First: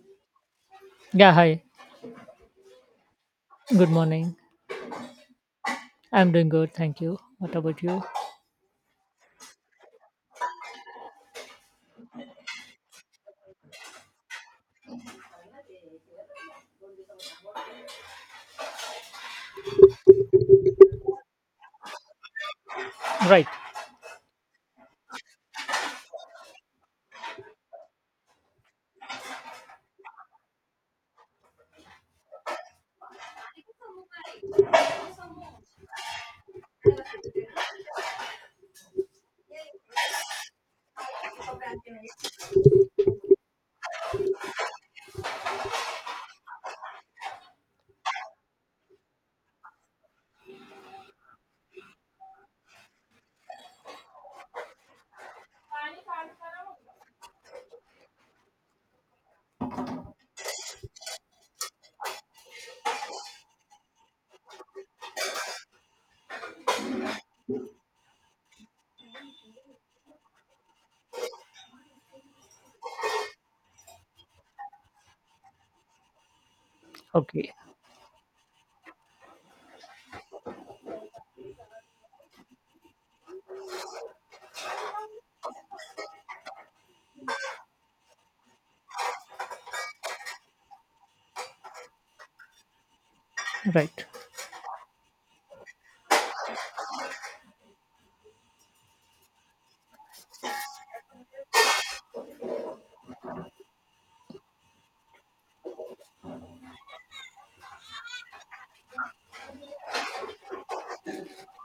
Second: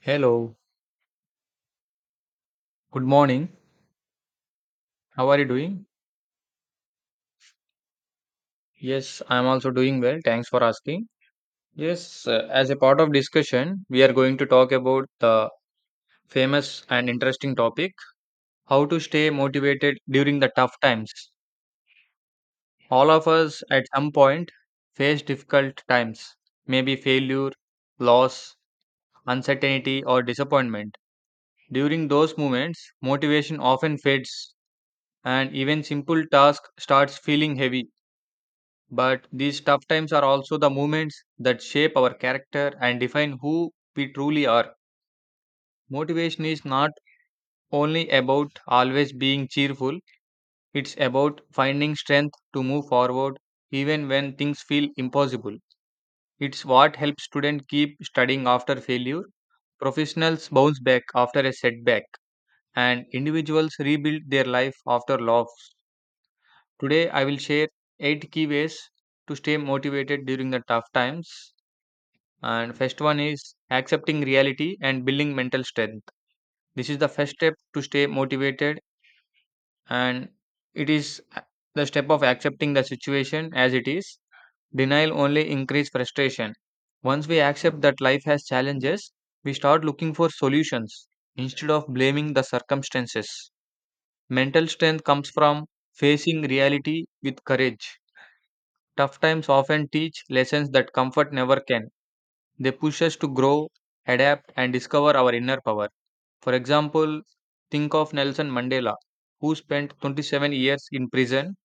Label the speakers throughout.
Speaker 1: Hello,
Speaker 2: Yeah, hi.
Speaker 1: good morning.
Speaker 2: Good morning.
Speaker 1: How are you doing?
Speaker 2: I'm doing good, thank you. What about you?
Speaker 1: Yes, I'm also doing well. Thanks for asking. Yes, as a part of discussion, we are going to talk about the famous and interesting topic how to stay motivated during the tough times. All of
Speaker 2: Right.
Speaker 1: us at some point face difficult times, maybe failure, loss, uncertainty, or disappointment. During those moments, motivation often fades and even simple tasks starts feeling heavy. But these tough times are also the moments that shape our character and define who we truly are. Motivation is not only about always being cheerful, it's about finding strength to move forward even when things feel impossible. It's what helps students keep studying after failure, professionals bounce back after a setback, and individuals rebuild their life after loss. Today, I will share 8 key ways to stay motivated during the tough times. And first one is accepting reality and building mental strength. This is the first
Speaker 2: Okay.
Speaker 1: step to stay motivated, and it is a- the step of accepting the situation as it is. Denial only increases frustration. Once we accept that life has challenges, we start looking for solutions instead of blaming the circumstances.
Speaker 2: Right.
Speaker 1: Mental strength comes from facing reality with courage. Tough times often teach lessons that comfort never can. They push us to grow, adapt, and discover our inner power. For example, think of Nelson Mandela, who spent 27 years in prison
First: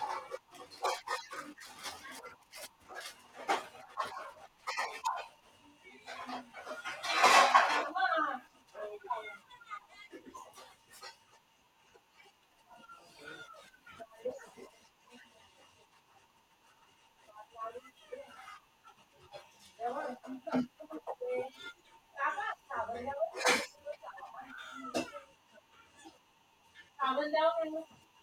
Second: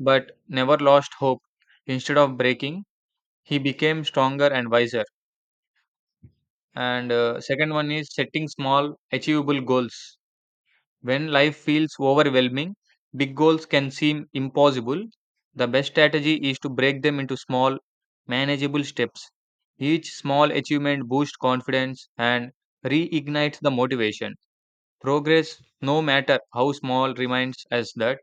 Speaker 1: but never lost hope. Instead of breaking, he became stronger and wiser. And second one is setting small, achievable goals. When life feels overwhelming, big goals can seem impossible. The best strategy is to break them into small, manageable steps. Each small achievement boosts confidence and reignites the motivation. Progress, no matter how small, reminds us that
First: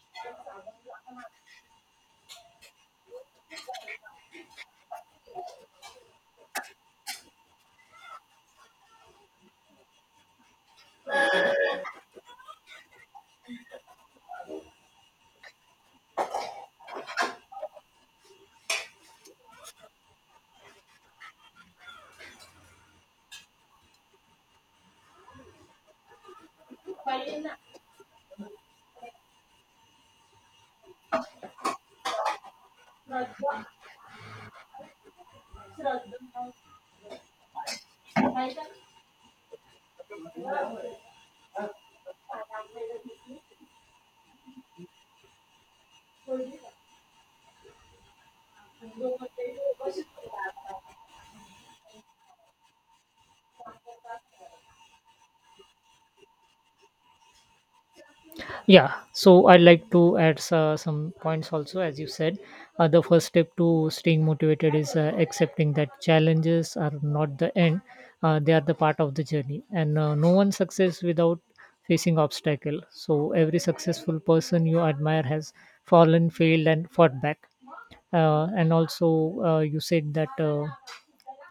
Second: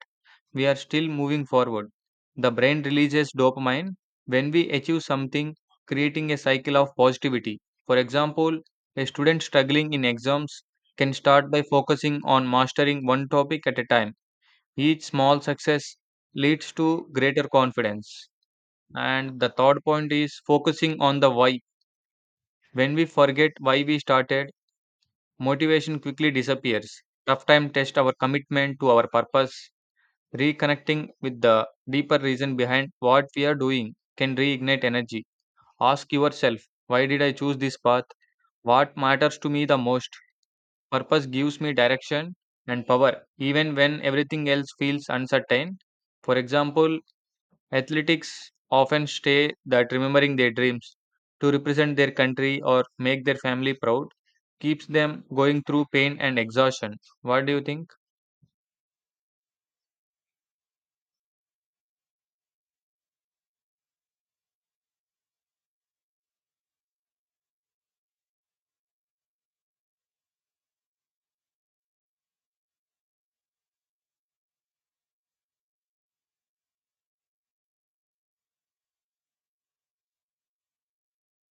Speaker 1: we are still moving forward. The brain releases dopamine when we achieve something, creating a cycle of positivity. For example, a student struggling in exams can start by focusing on mastering one topic at a time. Each small success leads to greater confidence. And the third point is focusing on the why. When we forget why we started, motivation quickly disappears. Tough time test our commitment to our purpose. Reconnecting with the deeper reason behind what we are doing can reignite energy. Ask yourself, why did I choose this path? What matters to me the most? Purpose gives me direction and power, even when everything else feels uncertain. For example, athletics often say that remembering their dreams to represent their country or make their family proud keeps them going through pain and exhaustion. What do you think?
Speaker 2: Yeah. So I'd like to add some points also, as you said. The first step to staying motivated is accepting that challenges are not the end; they are the part of the journey, and no one success without facing obstacle. So every successful person you admire has fallen, failed, and fought back. And also, you said that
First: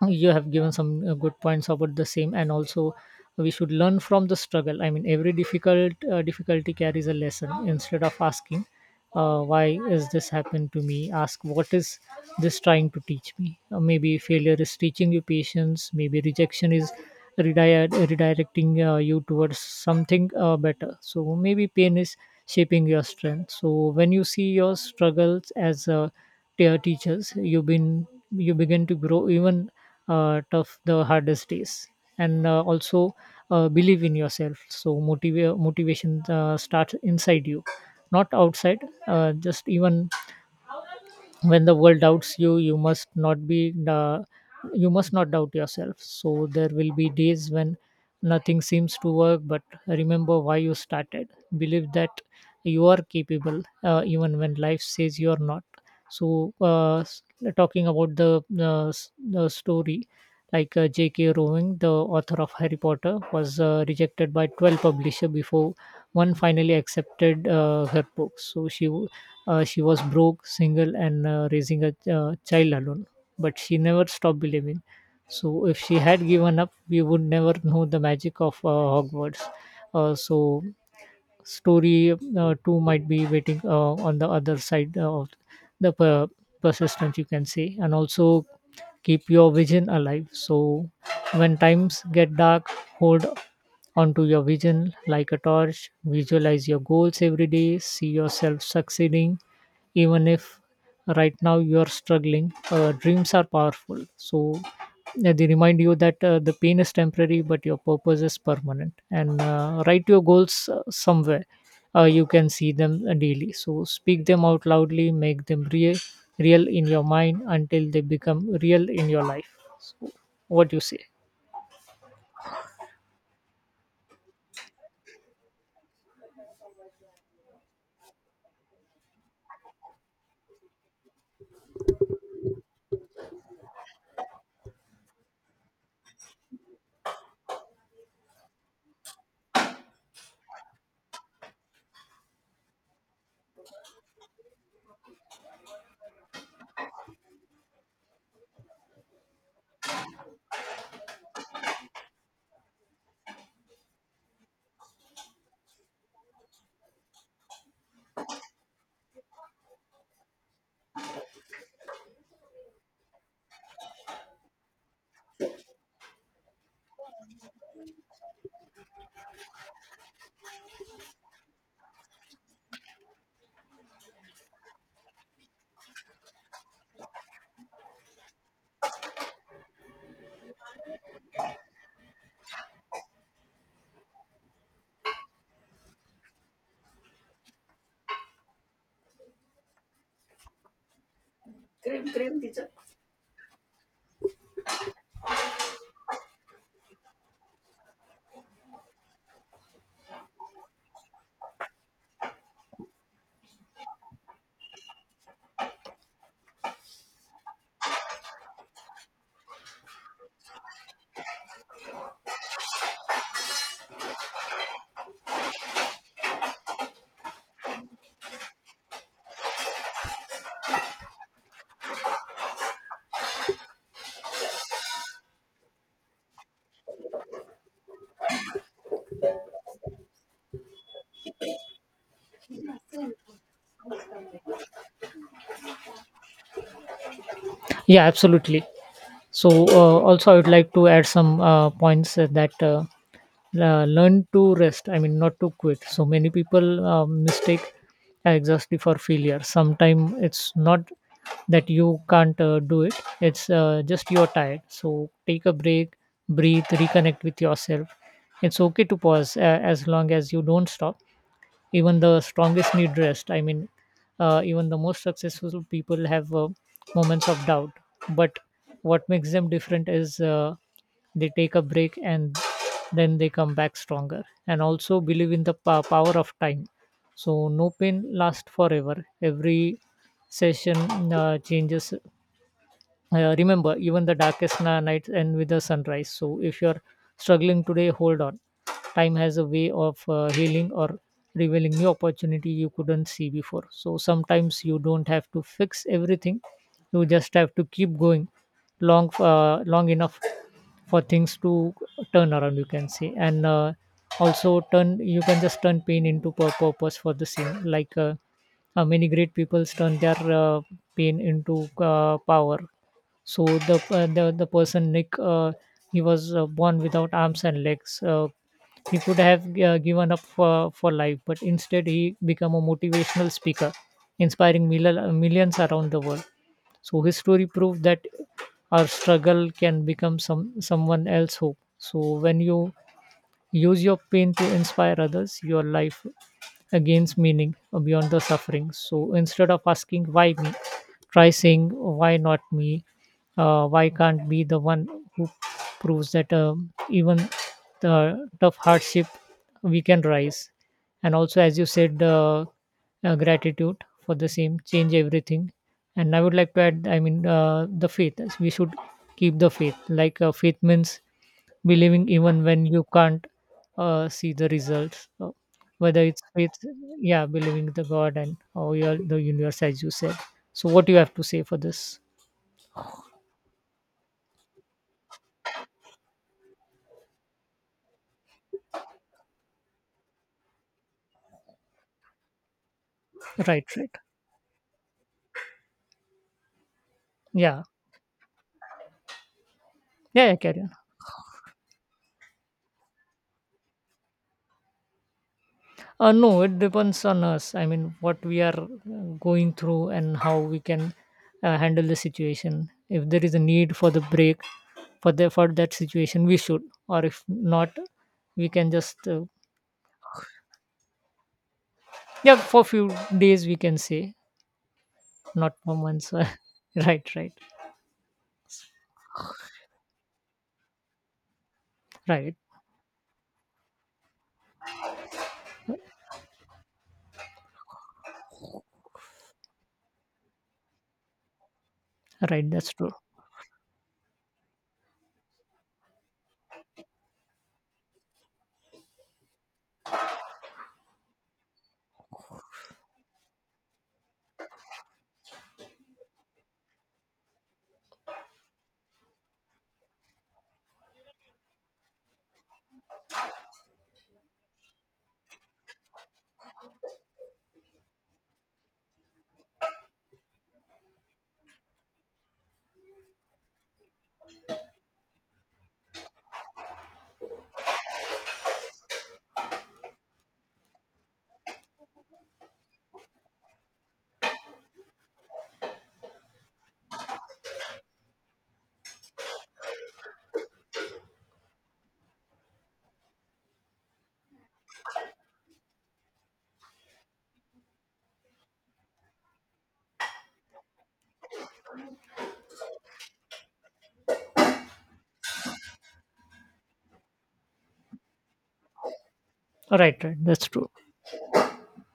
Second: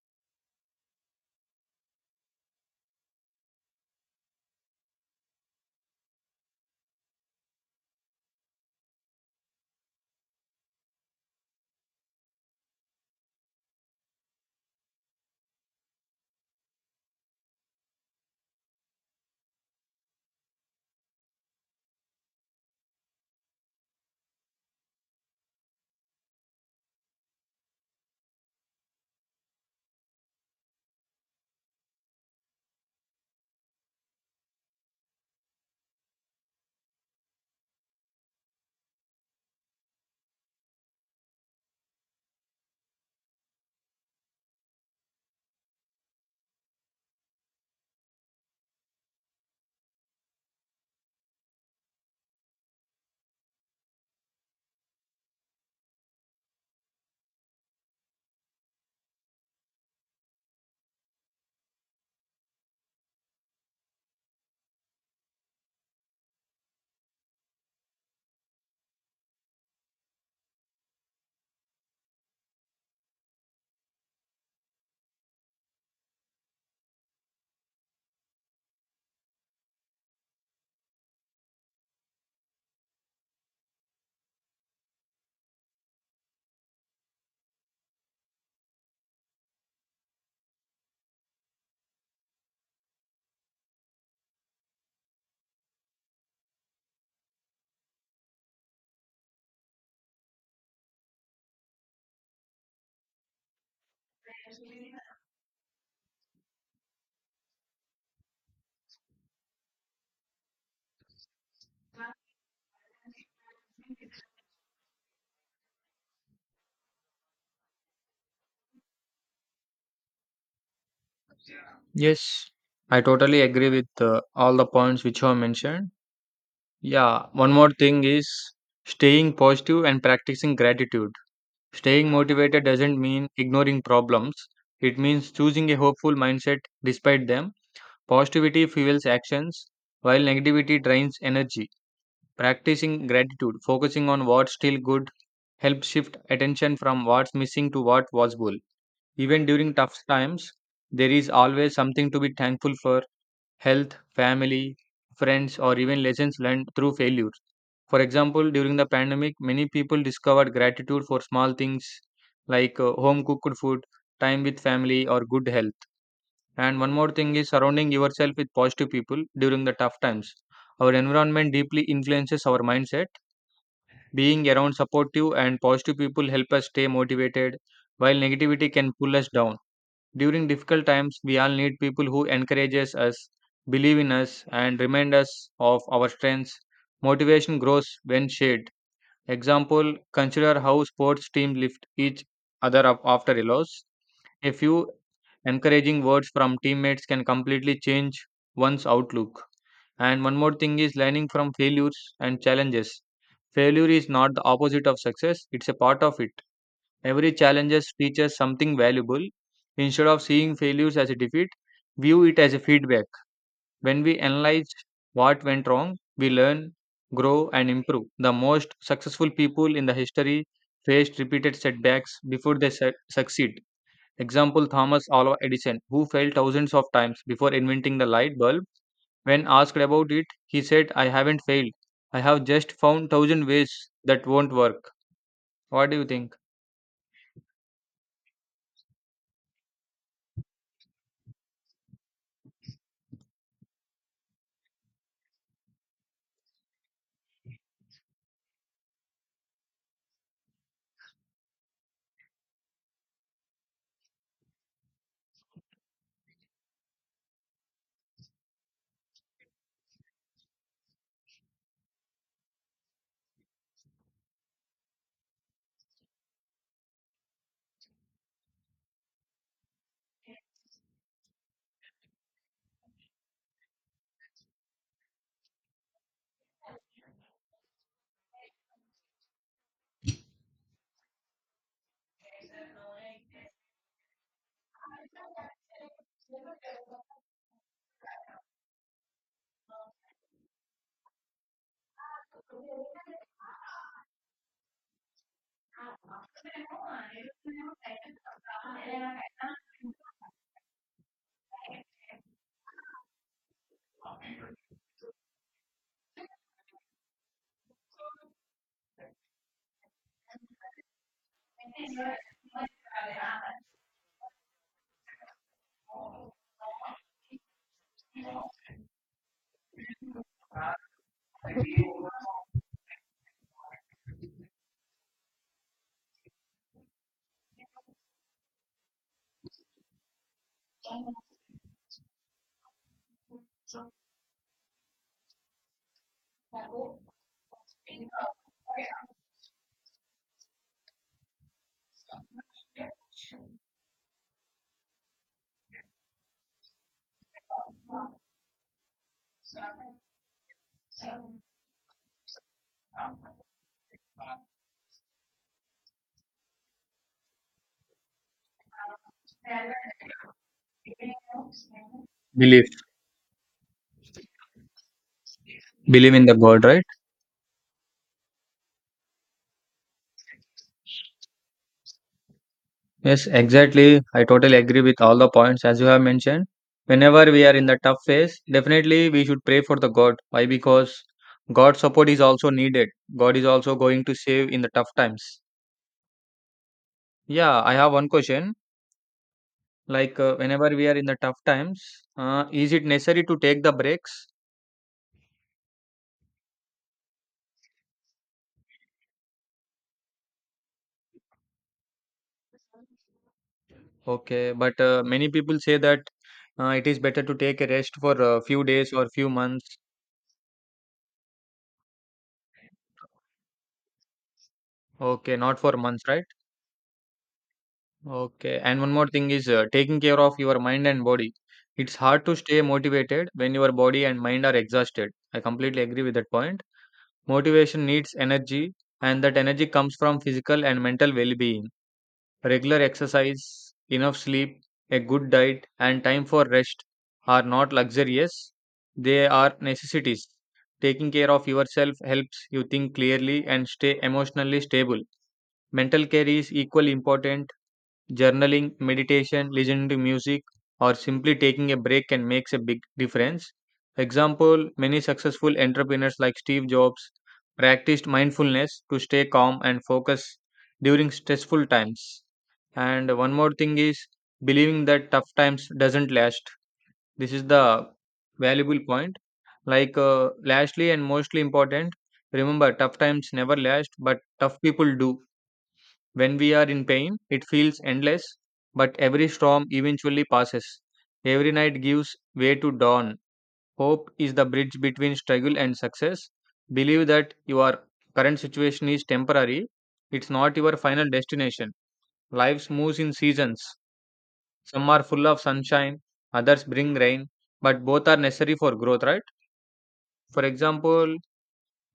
Speaker 2: you have given some good points about the same, and also we should learn from the struggle. I mean, every difficulty carries a lesson. Instead of asking why is this happened to me, ask what is this trying to teach me. Maybe failure is teaching you patience, maybe rejection is redirecting you towards something better, so maybe pain is shaping your strength. So when you see your struggles as teachers, you begin to grow even tough the hardest days. And also, believe in yourself. So motivation starts inside you, not outside. Just even when the world doubts you, you must not be you must not doubt yourself. So there will be days when nothing seems to work, but remember why you started. Believe that you are capable, even when life says you are not. So talking about the story, like JK Rowling, the author of Harry Potter, was rejected by 12 publisher before one finally accepted her book. So she was broke, single, and raising a child alone. But she never stopped believing. So if she had given up, we would never know the magic of Hogwarts. So story too might be waiting on the other side of the persistence, you can say. And also keep your vision alive. So when times get dark, hold onto your vision like a torch. Visualize your goals every day, see yourself succeeding even if right now you are struggling. Dreams are powerful. So yeah, they remind you that the pain is temporary, but your purpose is permanent. And write your goals somewhere you can see them daily. So speak them out loudly, make them real, real in your mind until they become real in your life. So, what do you say?
Speaker 1: Yes, I totally agree with all the points which you have mentioned. Yeah, one more thing is staying positive and practicing gratitude. Staying motivated doesn't mean ignoring problems, it means choosing a hopeful mindset despite them. Positivity fuels actions, while negativity drains energy. Practicing gratitude, focusing on what's still good, helps shift attention from what's missing to what was possible. Even during tough times, there is always something to be thankful for health, family, friends, or even lessons learned through failures. For example, during the pandemic, many people discovered gratitude for small things like home cooked food, time with family, or good health. And one more thing is surrounding yourself with positive people during the tough times. Our environment deeply influences our mindset. Being around supportive and positive people help us stay motivated, while negativity can pull us down. During difficult times, we all need people who encourages us, believe in us, and remind us of our strengths. Motivation grows when shared. Example: consider how sports teams lift each other up after a loss. A few encouraging words from teammates can completely change one's outlook. And one more thing is learning from failures and challenges. Failure is not the opposite of success; it's a part of it. Every challenges teaches something valuable. Instead of seeing failures as a defeat, view it as a feedback. When we analyze what went wrong, we learn, grow, and improve. The most successful people in the history faced repeated setbacks before they succeed. Example: Thomas Alva Edison, who failed thousands of times before inventing the light bulb. When asked about it, he said, I haven't failed. I have just found thousand ways that won't work. What do you think?
Speaker 2: Yeah, absolutely. So also I would like to add some points that learn to rest, I mean not to quit. So many people mistake exhaustion for failure. Sometimes it's not that you can't do it, it's just you're tired. So take a break, breathe, reconnect with yourself. It's okay to pause as long as you don't stop. Even the strongest need rest. I mean, even the most successful people have moments of doubt. But what makes them different is they take a break, and then they come back stronger. And also believe in the power of time. So no pain lasts forever, every session changes. Remember, even the darkest nights end with the sunrise. So if you're struggling today, hold on. Time has a way of healing or revealing new opportunity you couldn't see before. So sometimes you don't have to fix everything, you just have to keep going long enough for things to turn around, you can say. And also, turn you can just turn pain into purpose, for the same. Like many great people turn their pain into power. So the person Nick, he was born without arms and legs. He could have given up for life, but instead he became a motivational speaker, inspiring millions around the world. So his story proved that our struggle can become someone else's hope. So when you use your pain to inspire others. Your life gains meaning beyond the suffering. So instead of asking why me, try saying why not me? Why can't be the one who proves that even the tough hardship we can rise. And also, as you said, gratitude for the same, change everything. And I would like to add, I mean, the faith. We should keep the faith. Like faith means believing even when
Speaker 1: Believe.
Speaker 2: you can't see the results. Whether
Speaker 1: Believe
Speaker 2: it's
Speaker 1: in the
Speaker 2: faith,
Speaker 1: God, right?
Speaker 2: yeah, believing the god, and or the universe, as you said. So what do you have to say for this?
Speaker 1: Yes, exactly. I totally agree with all the points as you have mentioned. Whenever we are in the tough phase, definitely we should pray for the God. Why? Because God's support is also needed. God is
Speaker 2: Right,
Speaker 1: also
Speaker 2: right.
Speaker 1: going to save in the tough times.
Speaker 2: Yeah.
Speaker 1: Yeah, I have one question. Like
Speaker 2: Yeah, yeah, carry
Speaker 1: whenever
Speaker 2: on.
Speaker 1: we are in the tough times, is it necessary to take the breaks?
Speaker 2: No, it depends on us. I mean, what we are going through and how we can handle the situation. If there is a need for the break,
Speaker 1: Okay, but many
Speaker 2: for
Speaker 1: people
Speaker 2: that
Speaker 1: say that
Speaker 2: situation we should.
Speaker 1: it is
Speaker 2: Or
Speaker 1: better
Speaker 2: if
Speaker 1: to take a
Speaker 2: not,
Speaker 1: rest for a
Speaker 2: we
Speaker 1: few
Speaker 2: can
Speaker 1: days
Speaker 2: just
Speaker 1: or few months.
Speaker 2: yeah, for few days we can say.
Speaker 1: Okay,
Speaker 2: Not
Speaker 1: not
Speaker 2: for
Speaker 1: for months,
Speaker 2: months.
Speaker 1: right?
Speaker 2: Right, right,
Speaker 1: Okay. And one more thing is taking care of your mind and body. It's hard
Speaker 2: right,
Speaker 1: to stay motivated when your body and mind are exhausted. I completely agree with that point. Motivation needs energy, and that energy comes from physical and mental well being.
Speaker 2: right. That's
Speaker 1: Regular
Speaker 2: true.
Speaker 1: exercise, enough sleep, a good diet, and time for rest are not luxurious, they are necessities. Taking care of yourself helps you think clearly and stay emotionally stable. Mental care is equally important. Journaling, meditation, listening to music, or simply taking a break can make a big difference. Example, many successful entrepreneurs like Steve Jobs practiced mindfulness to stay calm and focus during stressful times. And one more thing is believing that tough times doesn't last. This is the valuable point. Like lastly and mostly important, remember tough times never last, but tough people do. When we are in pain, it feels endless, but every storm eventually passes. Every night gives way to dawn. Hope is the bridge between struggle and success. Believe that your current situation is temporary, it's not your final destination. Life moves in seasons. Some are full of sunshine, others bring rain, but both are necessary for growth, right?
Speaker 2: Right, right.
Speaker 1: For
Speaker 2: That's true.
Speaker 1: example,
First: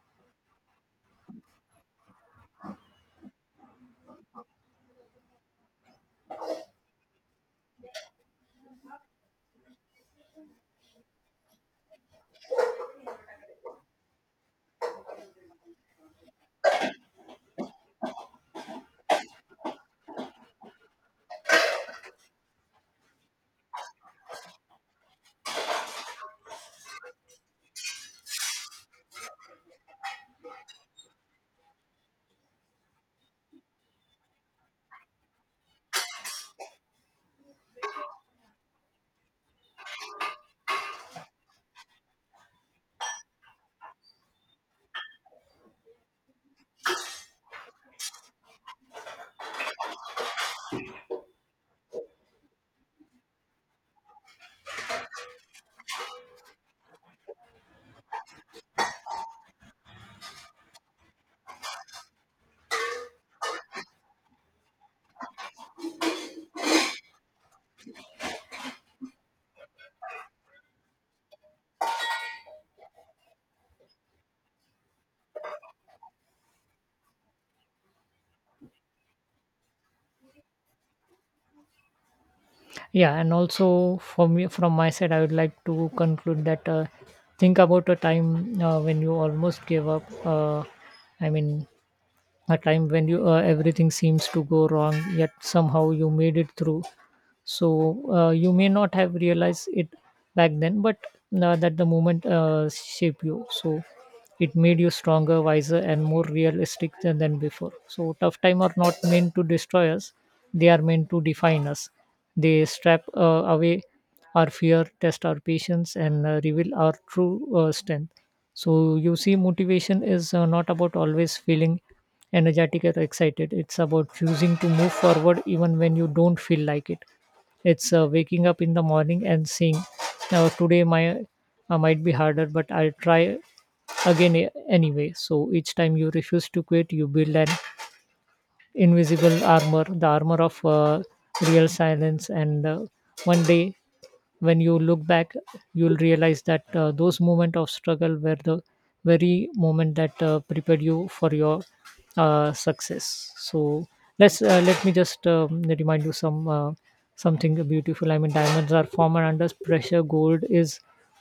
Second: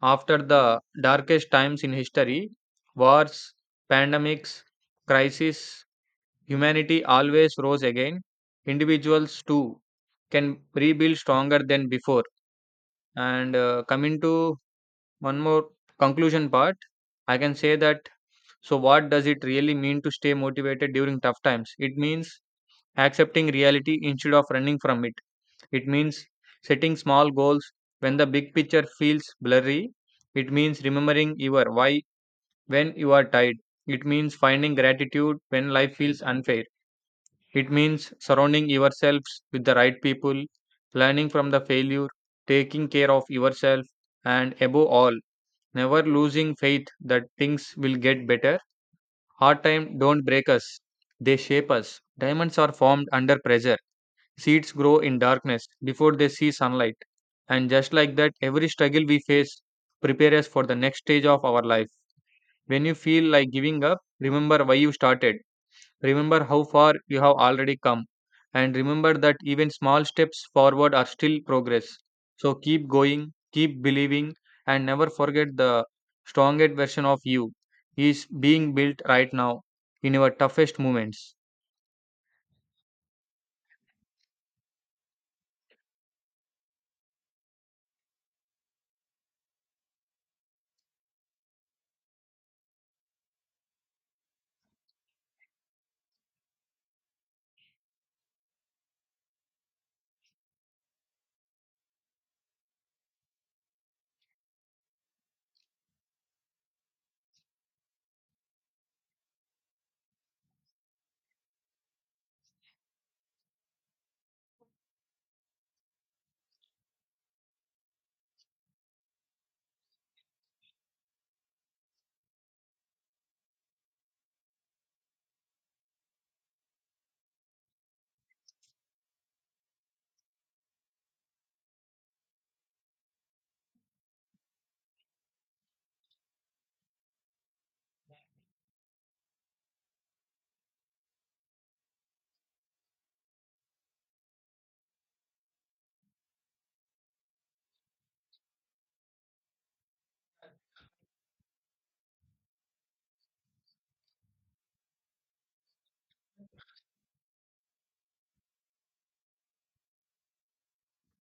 Speaker 1: after the darkest times in history, wars, pandemics, crises, humanity always rose again. Individuals too can rebuild stronger than before. And coming to one more conclusion part, I can say that so, what does it really mean to stay motivated during tough times? It means accepting reality instead of running from it. It means setting small goals when the big picture feels blurry. It means remembering your why when you are tired. It means finding gratitude when life feels unfair. It means surrounding yourselves with the right people, learning from the failure, taking care of yourself, and above all, never losing faith that things will get better. Hard times don't break us, they shape us. Diamonds are formed under pressure. Seeds grow in darkness before they see sunlight. And just like that, every struggle we face prepares us for the next stage of our life. When you feel like giving up, remember why you started. Remember how far you have already come, and remember that even small steps forward are still progress. So keep going, keep believing, and never forget the strongest version of you is being built right now in your toughest moments.
Speaker 2: Yeah, and also for me, from my side, I would like to conclude that think about a time when you almost gave up. I mean, a time when you everything seems to go wrong, yet somehow you made it through. So you may not have realized it back then, but that the moment shaped you. So it made you stronger, wiser, and more realistic than before. So tough time are not meant to destroy us, they are meant to define us. They strip away our fear, test our patience, and reveal our true strength. So you see, motivation is not about always feeling energetic or excited. It's about choosing to move forward even when you don't feel like it. It's waking up in the morning and saying, "Today my might be harder, but I'll try again anyway." So each time you refuse to quit, you build an invisible armor, the armor of real silence. And one day when you look back, you'll realize that those moments of struggle were the very moment that prepared you for your success. So let me just remind you something beautiful. I mean, diamonds are formed under pressure, gold is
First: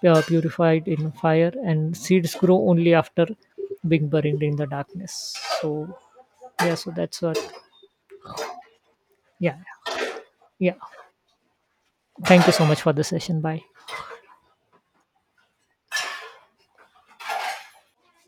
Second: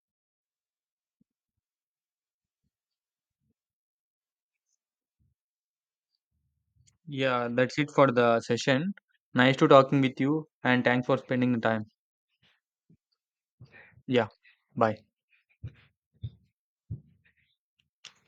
Speaker 2: purified in fire, and seeds grow only after being buried in the darkness. So yeah, so that's what.
Speaker 1: Yeah, that's it for the session.
Speaker 2: Yeah.
Speaker 1: Nice to talking with you,
Speaker 2: Yeah,
Speaker 1: and thanks for spending the time.
Speaker 2: thank you so much for the session. Bye.
Speaker 1: Yeah, bye.